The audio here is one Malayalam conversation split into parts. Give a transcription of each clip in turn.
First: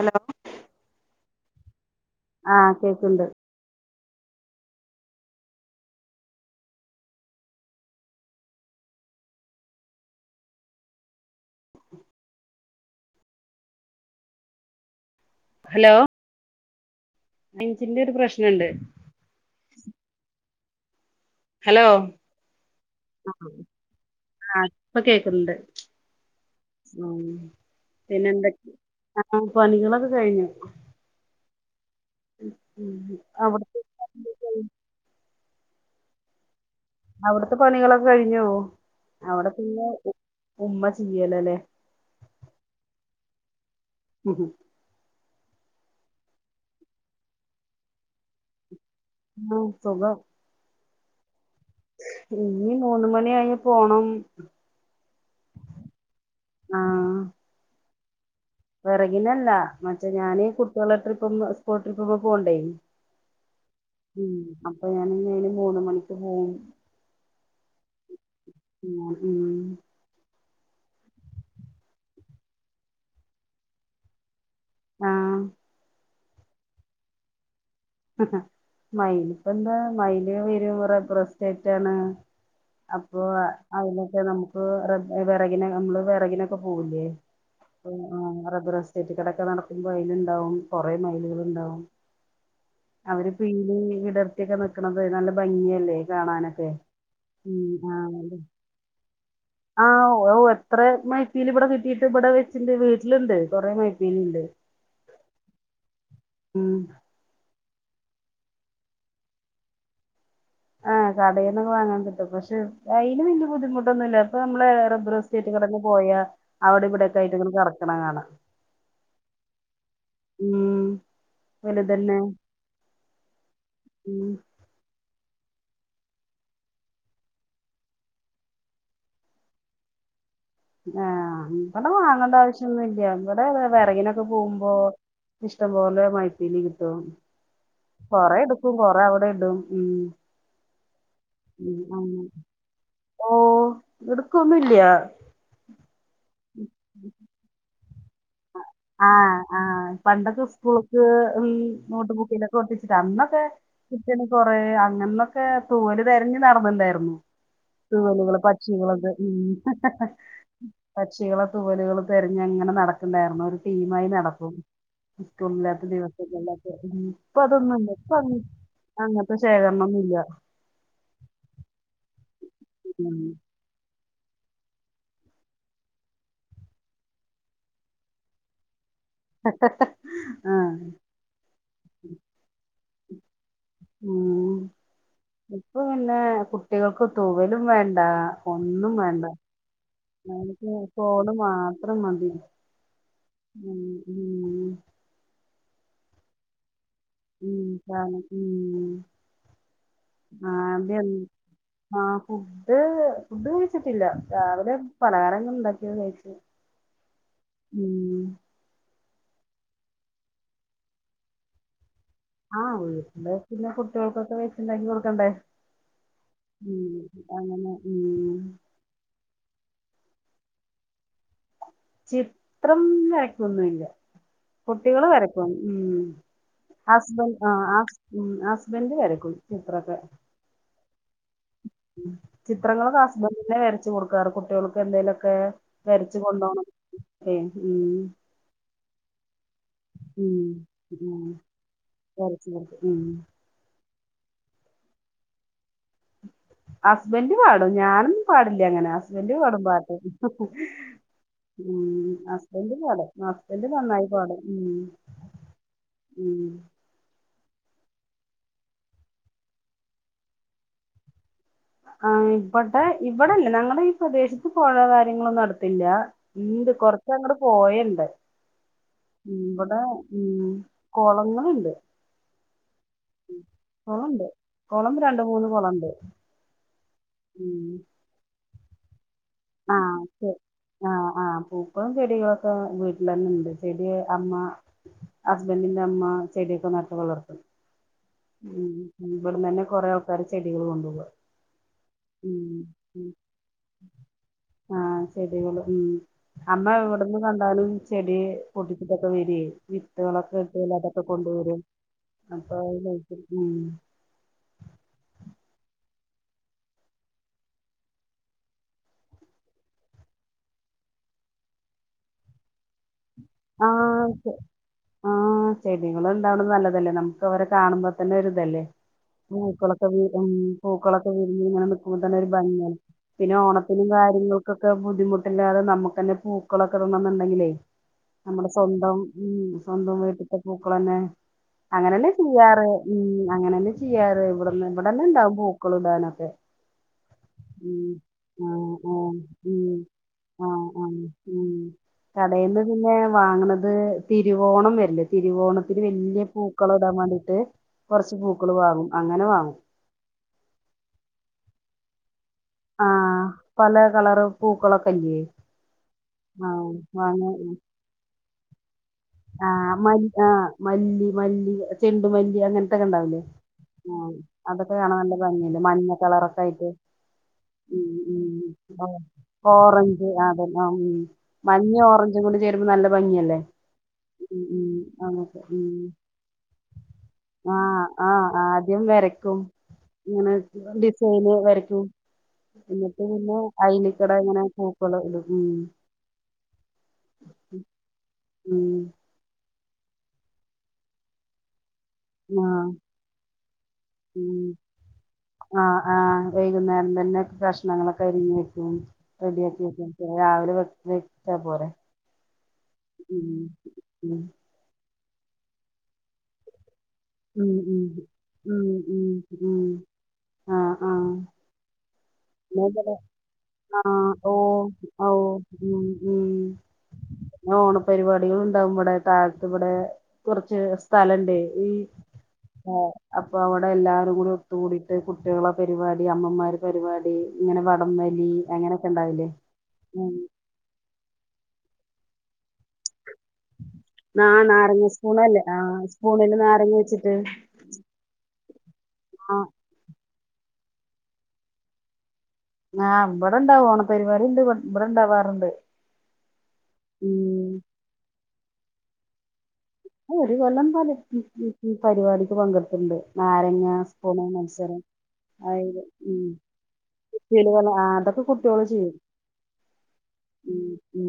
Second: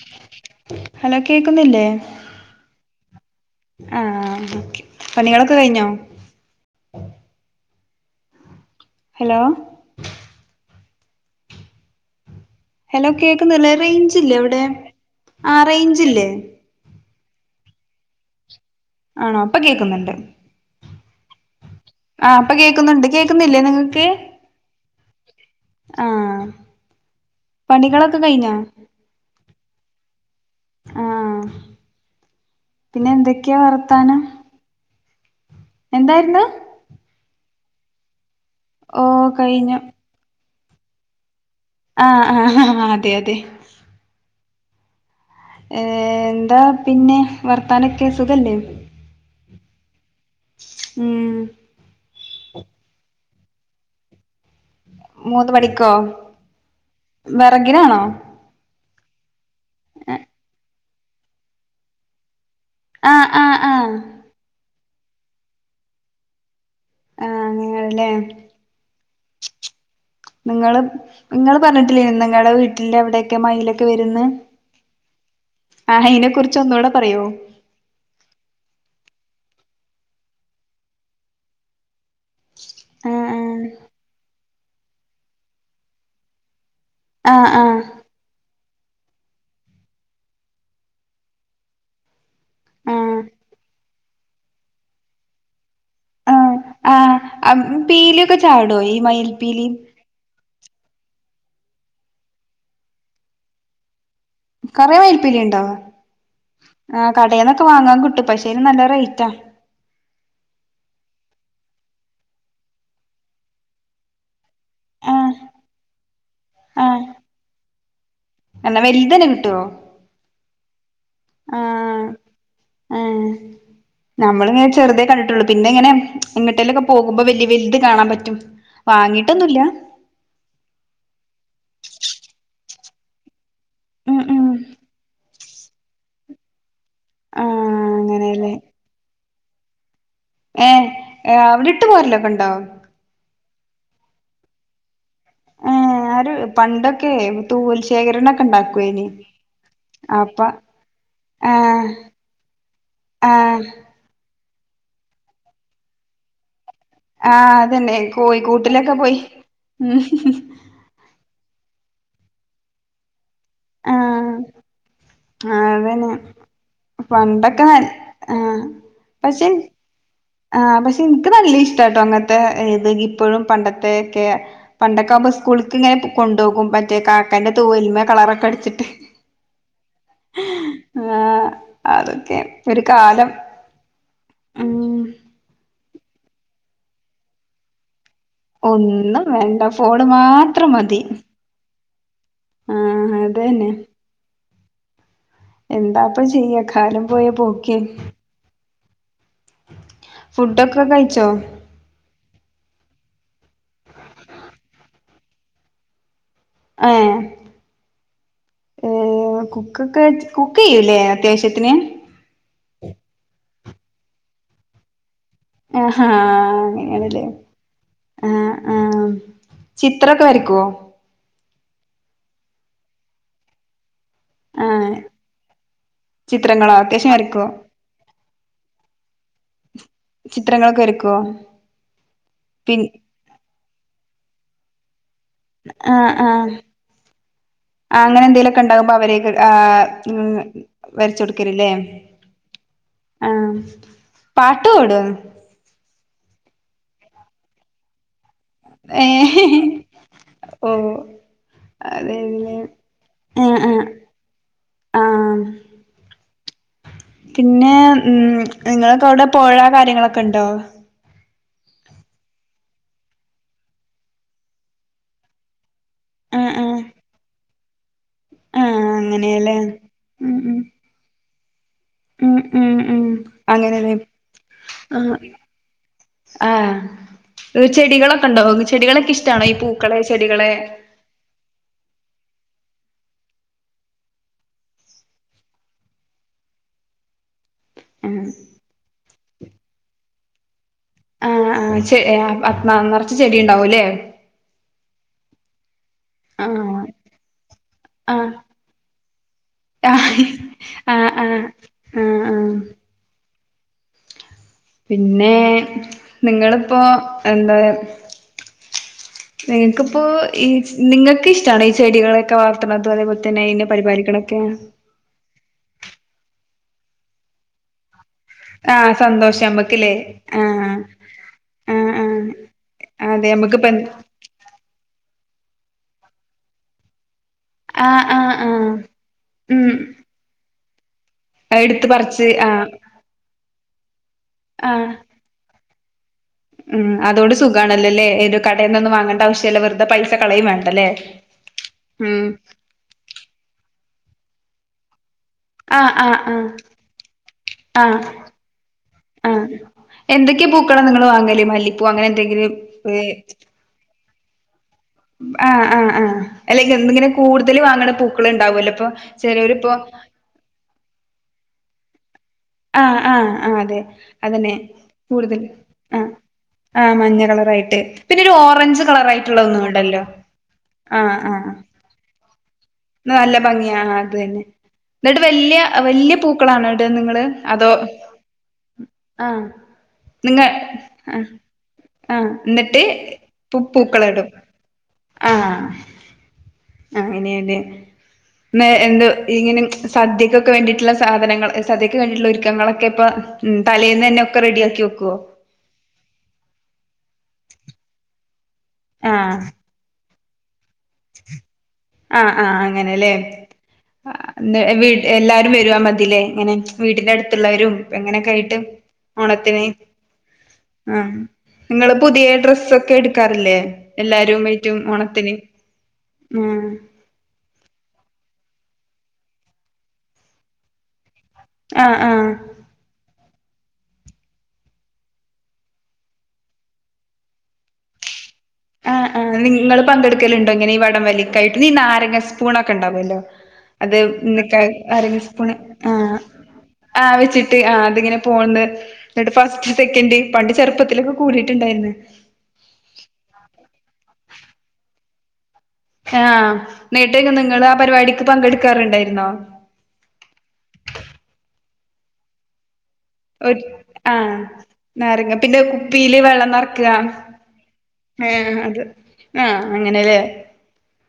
ഹലോ ഹലോ കേക്കുന്നില്ലേ? ആ കേക്ക്ണ്ട് ആഹ ഓെ അപ്പൊ നിങ്ങളൊക്കെ കഴിഞ്ഞോ? ഹലോ! ഹലോ കേക്കുന്നല്ലേ റേഞ്ച്ല്ലേ അവിടെ ആ റേഞ്ച്ല്ലേ അഞ്ചിന്റെ ഒരു പ്രശ്നുണ്ട് ആണോ അപ്പൊ കേക്കുന്നുണ്ട് ഹലോ ആഹ അപ്പൊ കേൾക്കുന്നുണ്ട് കേക്കുന്നില്ലേ നിങ്ങൾക്ക് ആ ഇപ്പൊ കേക്കുന്നുണ്ട് പണികളൊക്കെ പിന്നെ എന്ത കഴിഞ്ഞോ ആഹ പനികളൊക്കെ കഴിഞ്ഞു ആഹ് പിന്നെ എന്തൊക്കെയാ അവിടുത്തെ വർത്താനം എന്താര്ന്ന് അവിടത്തെ പണികളൊക്കെ കഴിഞ്ഞോ ഓഹ് കഴിഞ്ഞു അവിടെന്നെ ഉമ്മ ചീയല്ലോ അല്ലേ അ അ അ അതെ അതെ ഉ ഏർ എന്താ പിന്നെ വർത്താനൊക്കെ അ സുഖല്ലേ ഉ സുഖം ഉം ഇനി മൂന്ന് മണി ആയി പോണം മൂന്ന് പടിക്കോ ആ വിറകിനാണോ? വിറകിനല്ല മറ്റേ ഞാന്ൻ കുട്ടികളെ ട്രിപ്പ സ്കൂൾ ട്രിപ്പ്പ പോകണ്ടേ അ അ അ അപ്പോ ഞാനന് മൂന്ന മണിക്ക് പോവും ആഹ നിങ്ങളല്ലേ ആ ഉം നിങ്ങള് നിങ്ങള് പറഞ്ഞിട്ടില്ലേ നിങ്ങളടെ വീട്ടില് എവിടെയൊക്കെ മയിലൊക്കെ വരുന്ന് ആഹ! ആ ഇതിനെ കുറിച്ച് ഒന്നുകൂടെ പറയോ മയിലിപ്പ എന്താ മയിൽ വരുംറെബറ എസ്റ്റേറ്റ് ആണ് അപ്പൊ ആഹ് അതിനൊക്കെ നമുക്ക് വിറകിനെ നമ്മള് വിറകിനൊക്കെ പോവൂലെ ആഹ് ആഹ് സ്റ്റേറ്റ് കടൊക്കെ നടക്കുമ്പോ അലുണ്ടാവും കൊറെ മൈലുകൾ ഉണ്ടാവും ആഹ് അവര് പില് വിടർത്തിയക്കെ നക്കണത് നല്ല ഭംഗിയല്ലേ ആഹ് കാണൻക്കെ ആഹ് ആഹ് പീലിയൊക്കെ മ് ചാടോ ഈ മയിൽപ്പീലി ആഅ ഓൾ ഇത്ര മൈപ്പീൽ ഇവിടെ കിട്ടിട്ട് ഇവിടെ വെച്ചിണ്ട് വീട്ടിലുണ്ട് കുറേ മൈ കറ വേൽപ്പല ഉണ്ടോ ഉം ആ കട ക്കെ വാങ്ങാൻ കിട്ടും പക്ഷേന് നല്ല റേറ്റാ ആഹ കടയിന്നൊക്കെ വാങ്ങാൻ കിട്ടും പക്ഷെ അയിന് വല്യ ബുദ്ധിമുട്ടൊന്നുമല്ല അപ്പൊ നമ്മള് റെദ്ര ആഹ് സ്റ്റേറ്റ കന്ന് പോയാ അവിടെ ആഹ് ഇവിടക്കെ ആയിട്ടങ്ങൾ കറക്ണ കാണാം എന്നാ വലുതന്നെ ഉ ആ ആ ഉം നമ്മള ഇങ്ങനെ ചെറുതേ കണ്ടിട്ടുള്ളൂ പിന്ന എങ്ങനെ എങ്ങട്ടേലൊക്കെ പോകുമ്പോ വലിയ വലിയത് കാണാൻ പറ്റും വാങ്ങീട്ടൊന്നുമല്ല ന്നല്ല നമ്മടെ ഉം വിറകിനൊക്കെ ഉം പോകുമ്പോ ഇഷ്ടംപോലെ മഴയിപ്പീലി ടും ആഹ് കൊറ എടുക്കും കൊറ അവിടെ ഇടും ഉ ഏ അവടെ ഇട്ട് പോരല്ലോ ഒക്കെ ഉണ്ടോ ഓ എടുക്കൊന്നുംല്ല ഏ ആര് പണ്ടൊക്കെ തൂവൽഇഷ് ആഹ് ആഹ് പണ്ടൊക്കെ അപ്പൊ സ്കൂളക്ക് ഈ ആഹ് നോട്ട് ബുക്കിലൊക്കെ ഒട്ടിച് ആഹ് ന്നൊക്കെപിറ്റേന്നകൊറേ അങ്ങ ന്നൊക്കെ തോവല്തെരഞ്ഞ്നട ന്ന്ഇണ്ടായിരുന്നു ആഹ് അതന്നെ മ് ഇത്പോലെ കോഴിക്കൂട്ടിലൊക്കെ പോയി പക്ഷികളെക്കെമ് ഉം പക്ഷിളെക്കെ തുവലുകൾ തെരഞ് ഇങ്ങനെ നടക്കണ്ടായിരുന്നു ഒരു ടീമായി ആഹ് നടക്കും ആഹ് ഇപ്പല്ലാത്ത അതന്നെ ദിവസങ്ങളിലൊക്കെ മ് പണ്ടൊക്കെ നൽ പ്പതൊന്ന്ഇല്ല ഇപ്പ അങ്ങനത്തെ ശേഖരണമൊന്നില്ല. ആ പക്ഷെ എനിക്ക് നല്ല ഇഷ്ടാട്ടോ അങ്ങനത്തെ ഇത് ആഹ് ഉം ഇപ്പോഴും പണ്ടത്തെ ക്കെ പണ്ടൊക്കെആവുപോ സ്കൂളക്ക് ഇങ്ങനെ കൊണ്ടുപോകും മറ്റേ കാക്കന്റെ തൂവല്മേ കളറൊക്കെ അടിച്ചിട്ട് ആ ങേ ആ അതൊക്കെ ഒരു കാലം ഉം ഇപ്പ പിന്നെ കുട്ടികൾക്ക് തൂ വലും വേണ്ട ഒന്നും വേണ്ട ഫോണ് മാത്രം മതി ത്രമതി ആ അതന്നെ എന്താപ്പ ചെയ്യക്കാരം ഉം പ ഉം [unintelligible] ഫുഡൊക്കെ കഴിച്ചോ ഫുഡ് ഫുഡ് കഴിച്ചിട്ടില്ല രാവിലെ പലഹാരംങ്ങെള് ഉണ്ടാക്കിയത് കഴിച്ച് ഏഹ് ഉം. കുക്കൊക്കെചി കുക്ക് ചെയ്യൂല്ലേ അത്യാവശ്യത്തിന് ആ വീട്ടിലെ പിന്നെ കുട്ടികൾക്കൊക്കെ വെച്ചുണ്ടാക്കി കൊടുക്കണ്ടേ ആ ആ ഉം അങ്ങനണല്ലേ അങ്ങനെ ആ ഉം ആ ചിത്രൊക്കെ വരക്കുവേ ചിത്രം വരക്കൊന്നല്ല ആഹ് കുട്ടികള് വരക്കുന്നു ഉ ചിത്രങ്ങളോ അത്യാവശ്യം ഹസ്ബൻ വരയ്ക്കുവോ ആ ഹസ്ഹസ്ബൻഡ് വരക്കും ചിത്രക്കെ ചിത്രങ്ങളൊക്കെവര മ് ചിത്രങ്ങളെക്കെഹസ്ബൻഡ് തന്നെ വരച്ചു കൊടുക്കാറ് കുട്ടികൾക്ക് എന്തെലുഒക്കെ ഒക്കെ വരിച്ച് കൊണ്ടോണം ആ അങ്ങനെ എന്തേലുക്കെ ഉണ്ടാകുമ്പോ അവരെ ആ ഉ ഉം വരച്ച് ഉം കൊടുക്കലില്ലേ ആഹ് [unintelligible] പാട്ട് പാടോ ഹസ്ബെൻഡ് പാടും ഞാന് ഞപാടില്ലഅങ്ങെനെ ഏഹ് ഹസ്ബൻഡ് പാടുംപാട്ട് ഹ് ഹ് ഹ് ഓഹ് ഉം അതെല്ലേ ഹസ്ബാൻഡ് പാടും ആഹ് ഹസ്ബന്ഡ് ആഹ് നന്നായിപാടും ഉം.. ആഹ് ഉം പിന്നെ ഉം നിങ്ങക്ക് അവിടെ പോഴ കാര്യങ്ങളൊക്കെ ഉണ്ടോ ആ ഇവടെ ഇവിടെല്ലേ ഞങ്ങടെ ഈ പ്രദേശത്ത് പോഴ കാര്യങ്ങളൊന്നും അടുത്ത ല്ല്യ ആഹ് ഇണ്ട് ആഹ് കൊറച്ച അങ്ങട് പോയണ്ട് ആഹ് ഉ അങ്ങനെയല്ലേ ഇവിടെ ഉ ഉം ഉം കോളങ്ങള്ണ്ട് ഉം ഉം ഉം അങ്ങനെല്ലേ കുളണ്ട് കുളം രണ്ട് മൂന്ന് കുളണ്ട് ഉം ഇ ചെടികളൊക്കെ ഉണ്ടാവും ചെടികളൊക്കെ ഇഷ്ടണോ ഈ പൂക്കളെ ആഹ് ശരി ചെടികളെ ആഹ് ആഹ് പൂക്കളും ചെടികളൊക്കെ വീട്ടിൽ തന്നെഇണ്ട് ചെടി അമ്മ ഹസ്ബൻഡിന്റെ അമ്മ ചെടിയൊക്കെനട്ട് വളർത്തുംഉം ആഹ് ഇവിട തന്നെ കൊറെ ആൾക്കാര് ചെടികള് കൊണ്ടുപോക അ ചെ അ‌ ന നിറച്ച ചെടി ഉണ്ടാവുംല്ലേ ആഹ് ചെടികള് ഉം അമ്മ എവിടന്ന് കണ്ടാലും ചെടി ആഹ് പൊട്ടിച്ചിട്ടക്കെ വരെ ആഹ് വിത്തുകളൊക്കെഇത്തിലപ്പം ആഹ് കൊണ്ട വര ആഹ് ആഹ് ആഹ് അപ്പൊ അ പിന്നെ നിങ്ങിളിപ്പോ എന്താ നിങ്ങൾക്കിപ്പോ ഈ നിങ്ങൾക്ക് ഇഷ്ടണ് ഈ ചെടികളൊക്കെ വളർത്തണതും അതേപോലെ തന്നെ ഇന്നെ പരിപാലിക്കണൊക്കെ ചെടികള ഉണ്ടാവണം നല്ലതല്ലേ നമുക്ക് അവരെ കാണുമ്പോ തന്നെ ഒരുരി ഇതല്ലേ ആഹ് സന്തോഷം പൂക്കളൊക്കെ നമ്മക്കില്ലേ ഉ ആഹ് പൂക്കളൊക്കെ വിരിഞ്ഞ് ഇങ്ങനെ ആഹ് നക്കുമ്പോ തന്നെ ആഹ് ഒരു ഭംഗിയാണ് അതെ പിന്നെ നമ്മക്കിപ്പ ഓണത്തിനും കാര്യങ്ങൾക്കൊക്കെ ബുദ്ധിമുട്ടില്ലാതെ നമ്മുക്ക് തന്നെ പൂക്കളൊക്കെ ഉണ എന്നുണ്ടെങ്കിലേ ആഹ് ആഹ് നമ്മുടെ ആഹ് സ്വന്തം ഉ ഉം സ്വന്തം വീട്ടിത്തെ പൂക്കളന്നെ എടുത്ത് അങ്ങനെ തന്നെ പറിച്ച് ആഹ് ചെയ്യാറ് ഉ അങ്ങനെ തന്നെ ചെയ്യാറ് ഇവിടെ ആഹ് ഇവിടെന്നെ ഇണ്ടാവും പൂക്കൾ ഇടാന ക്കെ ഉം അതോണ്ട് ഉ സുഖാണല്ലോല്ലേ ഏതോ ആ കടേന്നൊന്നും ആ വാങ്ങണ്ട ഉ ആവശ്യല്ല വെറുതെ പൈസ കളയും ആ ആ വേണ്ടല്ലേ ഉ ഉം കടൽന്ന് പിന്നെ വാങ്ങണത് തിരുവോണം വരില്ല തിരുവോണത്തിൽ ആഹ് ആഹ് വലിയ ആഹ് പൂക്കൾ ഇടാൻ വേണ്ടിട്ട് കുറച്ച് പൂക്കള് വാങ്ങും അങ്ങനെ വാങ്ങും എന്തൊക്കെയാ പൂക്കളം നിങ്ങള്ൾ വാങ്ങല്േ മല്ലിപ്പൂ അങ്ങനെ എന്തെങ്കിലും പൂക്കള ആഹ് ആഹ് ആഹ് അല്ലെങ്ക എങ്ങനെ കൂടുതൽ വാങ്ങണ പൂക്കൾ ഉണ്ടാവൂല്ലോ ഇപ്പൊ ആ ചെലോരിപ്പോ മ ആ മല്ലി മല്ലി ചെ ഉണ്ടുമല്ലി അങ്ങനത്തെൊക്കെ ആഹ് ഉണ്ടാവില്ലേ ആഹ് ആഹ് അതെ ആ അതന്നെ അതൊക്കെ കാണാൻ നല്ല കൂടുതൽ ഭംഗിയല്ല മഞ്ഞ ആഹ് കളറൊക്കെ ആയിട്ട് ആഹ് മഞ്ഞ ഉ കളറായിട്ട് പിന്നെ ഒരു ഓറഞ്ച് ഉ കളറായിട്ടുള്ള ഒന്നും ഉണ്ടല്ലോ ഓറഞ്ച് അതെല്ല ഉ ആഹ് ആഹ് മഞ് ഓറഞ്ച്ും കൂടി ചെയ നല്ല ഭംഗിയല്ലേ ഭംഗിയാ ആഹ് അത് ഉ തന്നെ ഉ എന്നിട്ട് അതൊക്കെ വല്യ ഉ വല്യ പൂക്കളാണോ ഇടാ ആ ആഹ ആദ്യം വറെ ആഹ അങ്ങനെ ഡിസൈന് വരക്കും എന്നിട്ട് പിന്നെ പൂ അയിനക്കട പൂക്കളിടും ഇങ്ങനെ പൂക്കള ഇള്ള ഉ ആഹ് അങ്ങനെയല്ലേ ഉം എന്തോ ഇങ്ങനെ സദ്യക്കൊക്കെ വേണ്ടിട്ടുള്ള സാധനങ്ങൾ ധക്ക് വേണ്ടിട്ടുള്ള ഉം ആഹ് ഒരുക്കങ്ങളൊക്കെ ഇപ്പൊ ഉം തലേൽന്ന് തന്നെ ഒക്കെ റെഡിയാക്കി വെക്കുവോ ആഹ ആ വൈകുന്നേരം തന്നെ കഷ്ണങ്ങളൊക്കെരിഞ്ഞ് വെക്കും റെഡിയാക്കി വെക്കും രാവിലെ വെ വെച്ചാ പോരെ ആഹ ആഹ് ഉം ഉം അങ്ങനെല്ലേീട് എല്ലാരും വരുവാ മതില്ലേ എങ്ങനെ വീടിന്റെ ഉം അടുത്തുള്ളവരും ഉം ഇപ്പ എങ്ങനെയൊക്കെ ആയിട്ട് ഉം ഉം ഉം ഓണത്തിന് ആഹ് ആഹ നിങ്ങള പുതിയ ഡ്രസ് ഒക്കെ ആഹ് എടുക്കാറില്ലേ ആഹ് എല്ലാരുംമായിറ്റും ഓഹ് ഓണത്തിന് ഓഹ് ഉം ഓണപരിപാടികൾ ഉണ്ടാവും ഇവിടെ താഴത്ത് ഇവിടെ കുറച്ച് സ്ഥലംു ആഹ് ആഹ് ആ അപ്പ അവിടെ എല്ലാവാരും കൂടി ഒത്തുക കൂടിയിട്ട് കുട്ടികളെ പരിപാടി അമ്മമാർ പരിപാടി ഇങ്ങനെ വടംവലി ആഹ് ആഹ് നിങ്ങള് പങ്കെടുക്കലുണ്ടോ ഇങ്ങനെ ഈ വടം വലിക്കായിട്ട് നീ നാര സ്പൂൺ ഒക്കെ ഉണ്ടാവുമല്ലോ അത് ആ നാരങ്ങ അര സ്പൂണല്ലേ സ്പൂണ് ആ സ്പൂണില് നാരങ്ങ ആ വെച്ചിട്ട് അനെ പോന്ന് എന്നിട്ട് ആ ഫസ്റ്റ് സെക്കൻ് പണ്ട് ചെറുപ്പത്തിലൊക്കെ കൂടിട്ടുണ്ടായിന്ന് ആ ഇവിടെ ഉണ്ടാവും ഓണ പരിവാാ ഉണ്ട് ഇവിടെ ഉണ്ടാവാറുണ്ട് ആഹ് നേട്ടേക്കെ നിങ്ങൾ ആ പരിപാടിക്ക് പങ്കെടുക്കാറുണ്ടായിരുന്നോ ഒരു കൊല്ലം പല പരിപാടിക്ക് പങ്കെടുത്തിുണ്ട് ഒരു നാരങ്ങ സ്കൂള ആഹ് മത്സരം നാരങ്ങ പിന്നെ അത് കുപ്പിയില് വെള്ളം നറക്കുക ഉ അതൊക്കെ ഏഹ് കുട്ടികള് അത് ചെയ്യും ആഹ് അങ്ങനെല്ലേ ഉ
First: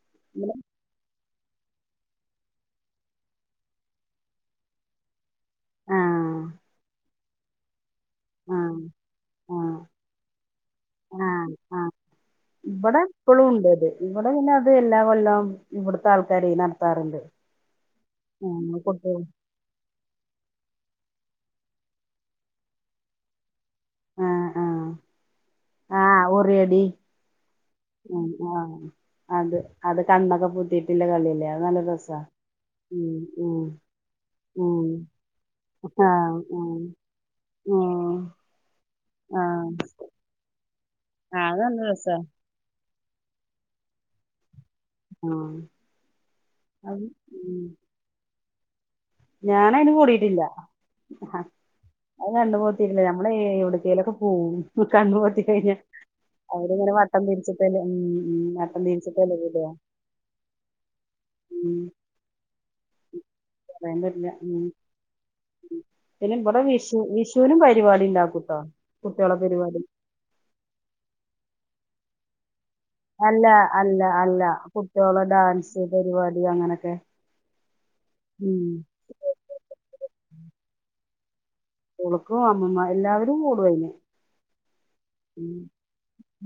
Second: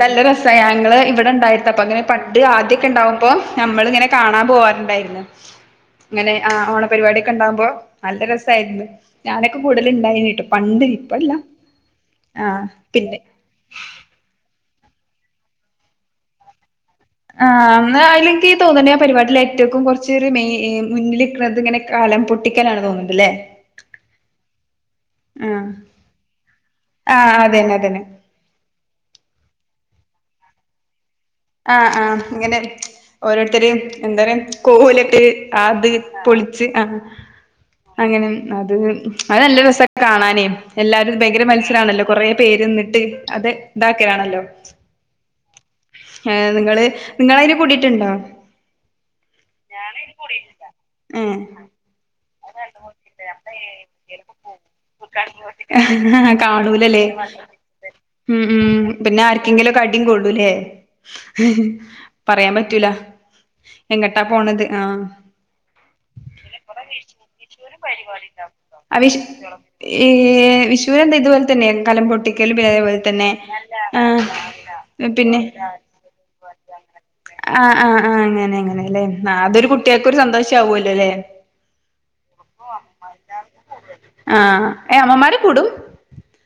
നല്ല രസായങ്ങള് ഇവിടെ ണ്ടായി അപ്പൊ അങ്ങനെ പ ആദ്യൊക്കെ ഉണ്ടകുമ്പോ നമ്മൾ ഇങ്ങനെ കാണാൻ പോവാറുണ്ടായിരുന്നു ആ അങ്ങനെ ആ ഓണ പരിപാടി ഒക്കെണ്ടാവുമ്പോ നല്ല ആ രസമായിരുന്നു ആ ഞാനൊക്കെ കൂടുതൽ ഇണ്ടായിന് കേട്ടു പണ്ട് ആ ഇപ്പല്ല ആ ആഹ് ഇവിടെ പിന്നെ എപ്പോളും ഉണ്ട് അത് ഇവിടെ പിന്നെ അത് എല്ലാ കൊല്ലം ഇവിടുത്തെ ആൾക്കാരെ നട ആ അന്നാ അല്ലെങ്കി തോന്നുന്ന കുട്ടിക പരിപാടിൽ ഏറ്റക്കും കുറച്ച മെയി മുന്നിൽ ഇക്കണത് ഇങ്ങനെ കലം പൊട്ടിക്കലാണ് തോന്നുന്നുണ്ടല്ലേ ആ ആ ആഹ് ആ ഉറി അടി ആഹ് അതന്നെ അതന്നെ ഉം ആഹ് അത് അത് കണ്ണോക്കെ പൊത്തിയിട്ടില്ല കളി ആഹ് ആഹ് അങ്ങനെ ഉം ഓരോരുത്തര് എന്താ പറയാ ഉം കോലൊക്കെ അത് ആ പൊളിച്ച് ഉം ആ ഉം അങ്ങനെ അത് അത് ആ നല്ല രസാ കാണാന് എല്ലാരും ആ ഭയങ്കര അത് നല്ല മത്സരാണല്ലോ രസാ കൊറേ പേര്ന്നിട്ട് അത് ഇണ്ടാക്കലാണല്ലോ ആഹ് ഏ നിങ്ങള് നിങ്ങള് അതിന് കൂടിട്ടുണ്ടോ? ഞാൻ അതിന് കൂടിയിട്ടില്ല ഹ് ഹാ ഏഹ് അത് കണ്ണുപൊത്തിട്ടില്ലേ ഞമ്മള് എവിടേക്കേലുമൊക്കെ പോവും കണ്ണുപൊത്തി കഴിഞ്ഞ അവരിങ്ങനെ വ കാണൂലല്ലേ ഉം ഉം പിന്നെ തിരിച്ചിട്ടല്ലേ വിടുക ആർക്കെങ്കിലും അടിയും കൊള്ളൂല്ലേ ഹ് ഹ് ഉം പറയാൻ പറ്റൂല എങ്ങട്ടാ പോണത് ആ പിന്ന ഇബടെ വിഷ് വിഷ്‌ കുട്ടികളെ പരിപാടി ഏ വിഷൂന്താ ഇത്പോലെ തന്നെ കലം പൊട്ടിക്കലും അതേപോലെ തന്നെ അല്ല അല്ല ആ അല്ല കുട്ടികളെ പിന്നെ ഡാൻസ് പരിപാടി അങ്ങനൊക്കെ ആഹ് ആഹ് ആഹ് അങ്ങനെ ഉം അങ്ങനെ അല്ലെ ആ അതൊരു കുട്ടികക്കൊരു സന്തോഷ ആവുല്ലോ ല്ലെ കുളക്കും അമ്മമ്മ എല്ലാവരും കൂടും അയിന് ആഹ് ഏ അമ്മമാര് ഉം കൂടും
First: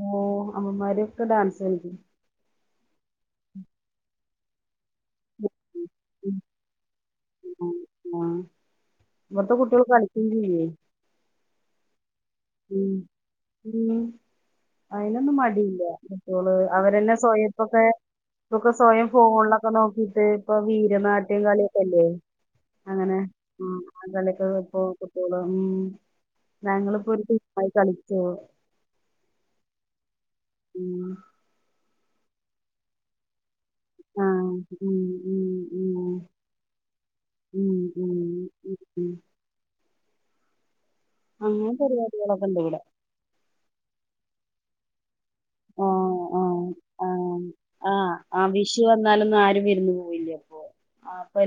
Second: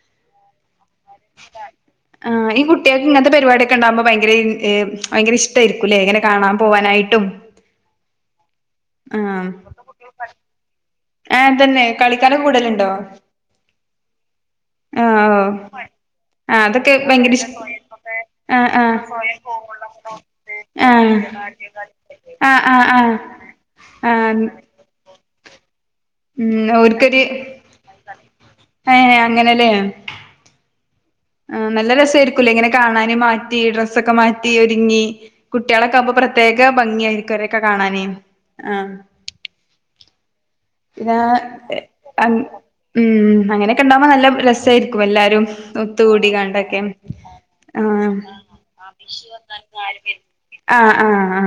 ഓ അമ്മമാര് ഒക്കെ ഡാൻസ് കളിക്കും ആഹ് ഈ കുട്ടികൾക്ക് ഇങ്ങനത്തെ പരിപാടി യൊക്കെ ഇണ്ടാകുമ്പോ ഭയങ്കര ഇ ഭയങ്കര ഇഷ്ടമായിരിക്കൂല്ലേ ഇങ്ങനെ കാണാൻ പോവാനായിട്ടും മ് ആ ആഹ് ഇവിടത്തെ കുട്ടികൾ കളിക്കൊന്നുല്ലേ പിന്നെ കളിക്കാന് കൂടലുണ്ടോ ഉം അയിനൊന്നും മടിയില്ല മറ്റോള് ആഹ് അതൊക്കെ അവരന്നെ ഭയങ്കര ഇഷ് സ്വയാട്ടൊക്കെ ആഹ് ഇപ്പൊക്കെ ആഹ് സ്വയം ഫോണിലൊക്കെ നോക്കിട്ട് ഇപ്പൊ ആഹ് വീരനാട്യം കളിയൊക്കല്ലേ ആഹ് ആഹ് ആഹ് അങ്ങനെ ആ ആഹ് കലക്ക് ഇപ്പൊ കുട്ട്യോള് ഉം ഉം ഞങ്ങളിപ്പോ ഓർക്കൊരു ഒരു ടീമായി കളിച്ച് അയ് അങ്ങനെല്ലേ ഉം ആ നല്ല രസമായിരിക്കൂല്ലേ ഇങ്ങനെ കാണാനും മാറ്റ് റ്റി ഡ്രസ്സൊക്കെ ആഹ് മാറ്റി ഉം ഒരുങ്ങി ഉം ഉം കുട്ടികളൊക്കെ ആമ്പോ പ്രത്യേക ഭംഗിയ ആയിരിക്കും അവരൊക്കെ ഉം കാണാന് ഉം ഉം ആഹ് ഉം പിന്നെ അങ്ങനെ അ പരിപാടികളൊക്കെ ഉണ്ട് ഇവിടെ ഉം അങ്ങനെയൊക്കെ ഇണ്ടാവകുമ്പോ നല്ല രസായിരിക്കും എല്ലാരും ആഹ് ഒത്തുകൂടി ആഹ് കണ്ടൊക്കെ ആഹ് ആഹ് വിഷു വന്നാലൊന്നും ആരും വിരുന്ന് പോവില്ല അപ്പൊ ആ ആഹ് ആ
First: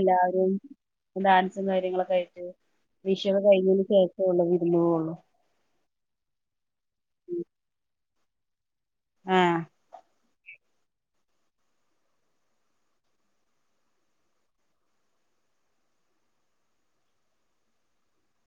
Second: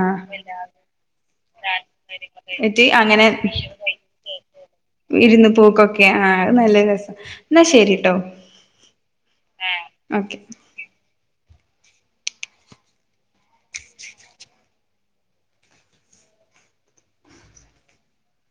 സ്സും കാര്യങ്ങളൊക്കെ ആയിട്ട് വിഷുവൊക്കെ കഴിഞ്ഞതിന് ശേഷമേ ഉള്ളൂ വിരുന്ന് പോവുള്ളു ഇരുന്ന് പോക്കൊക്കെ ആഹ് അത് നല്ല രസ എന്നാ ശരിട്ടോ ആഹ് ഒക്കെ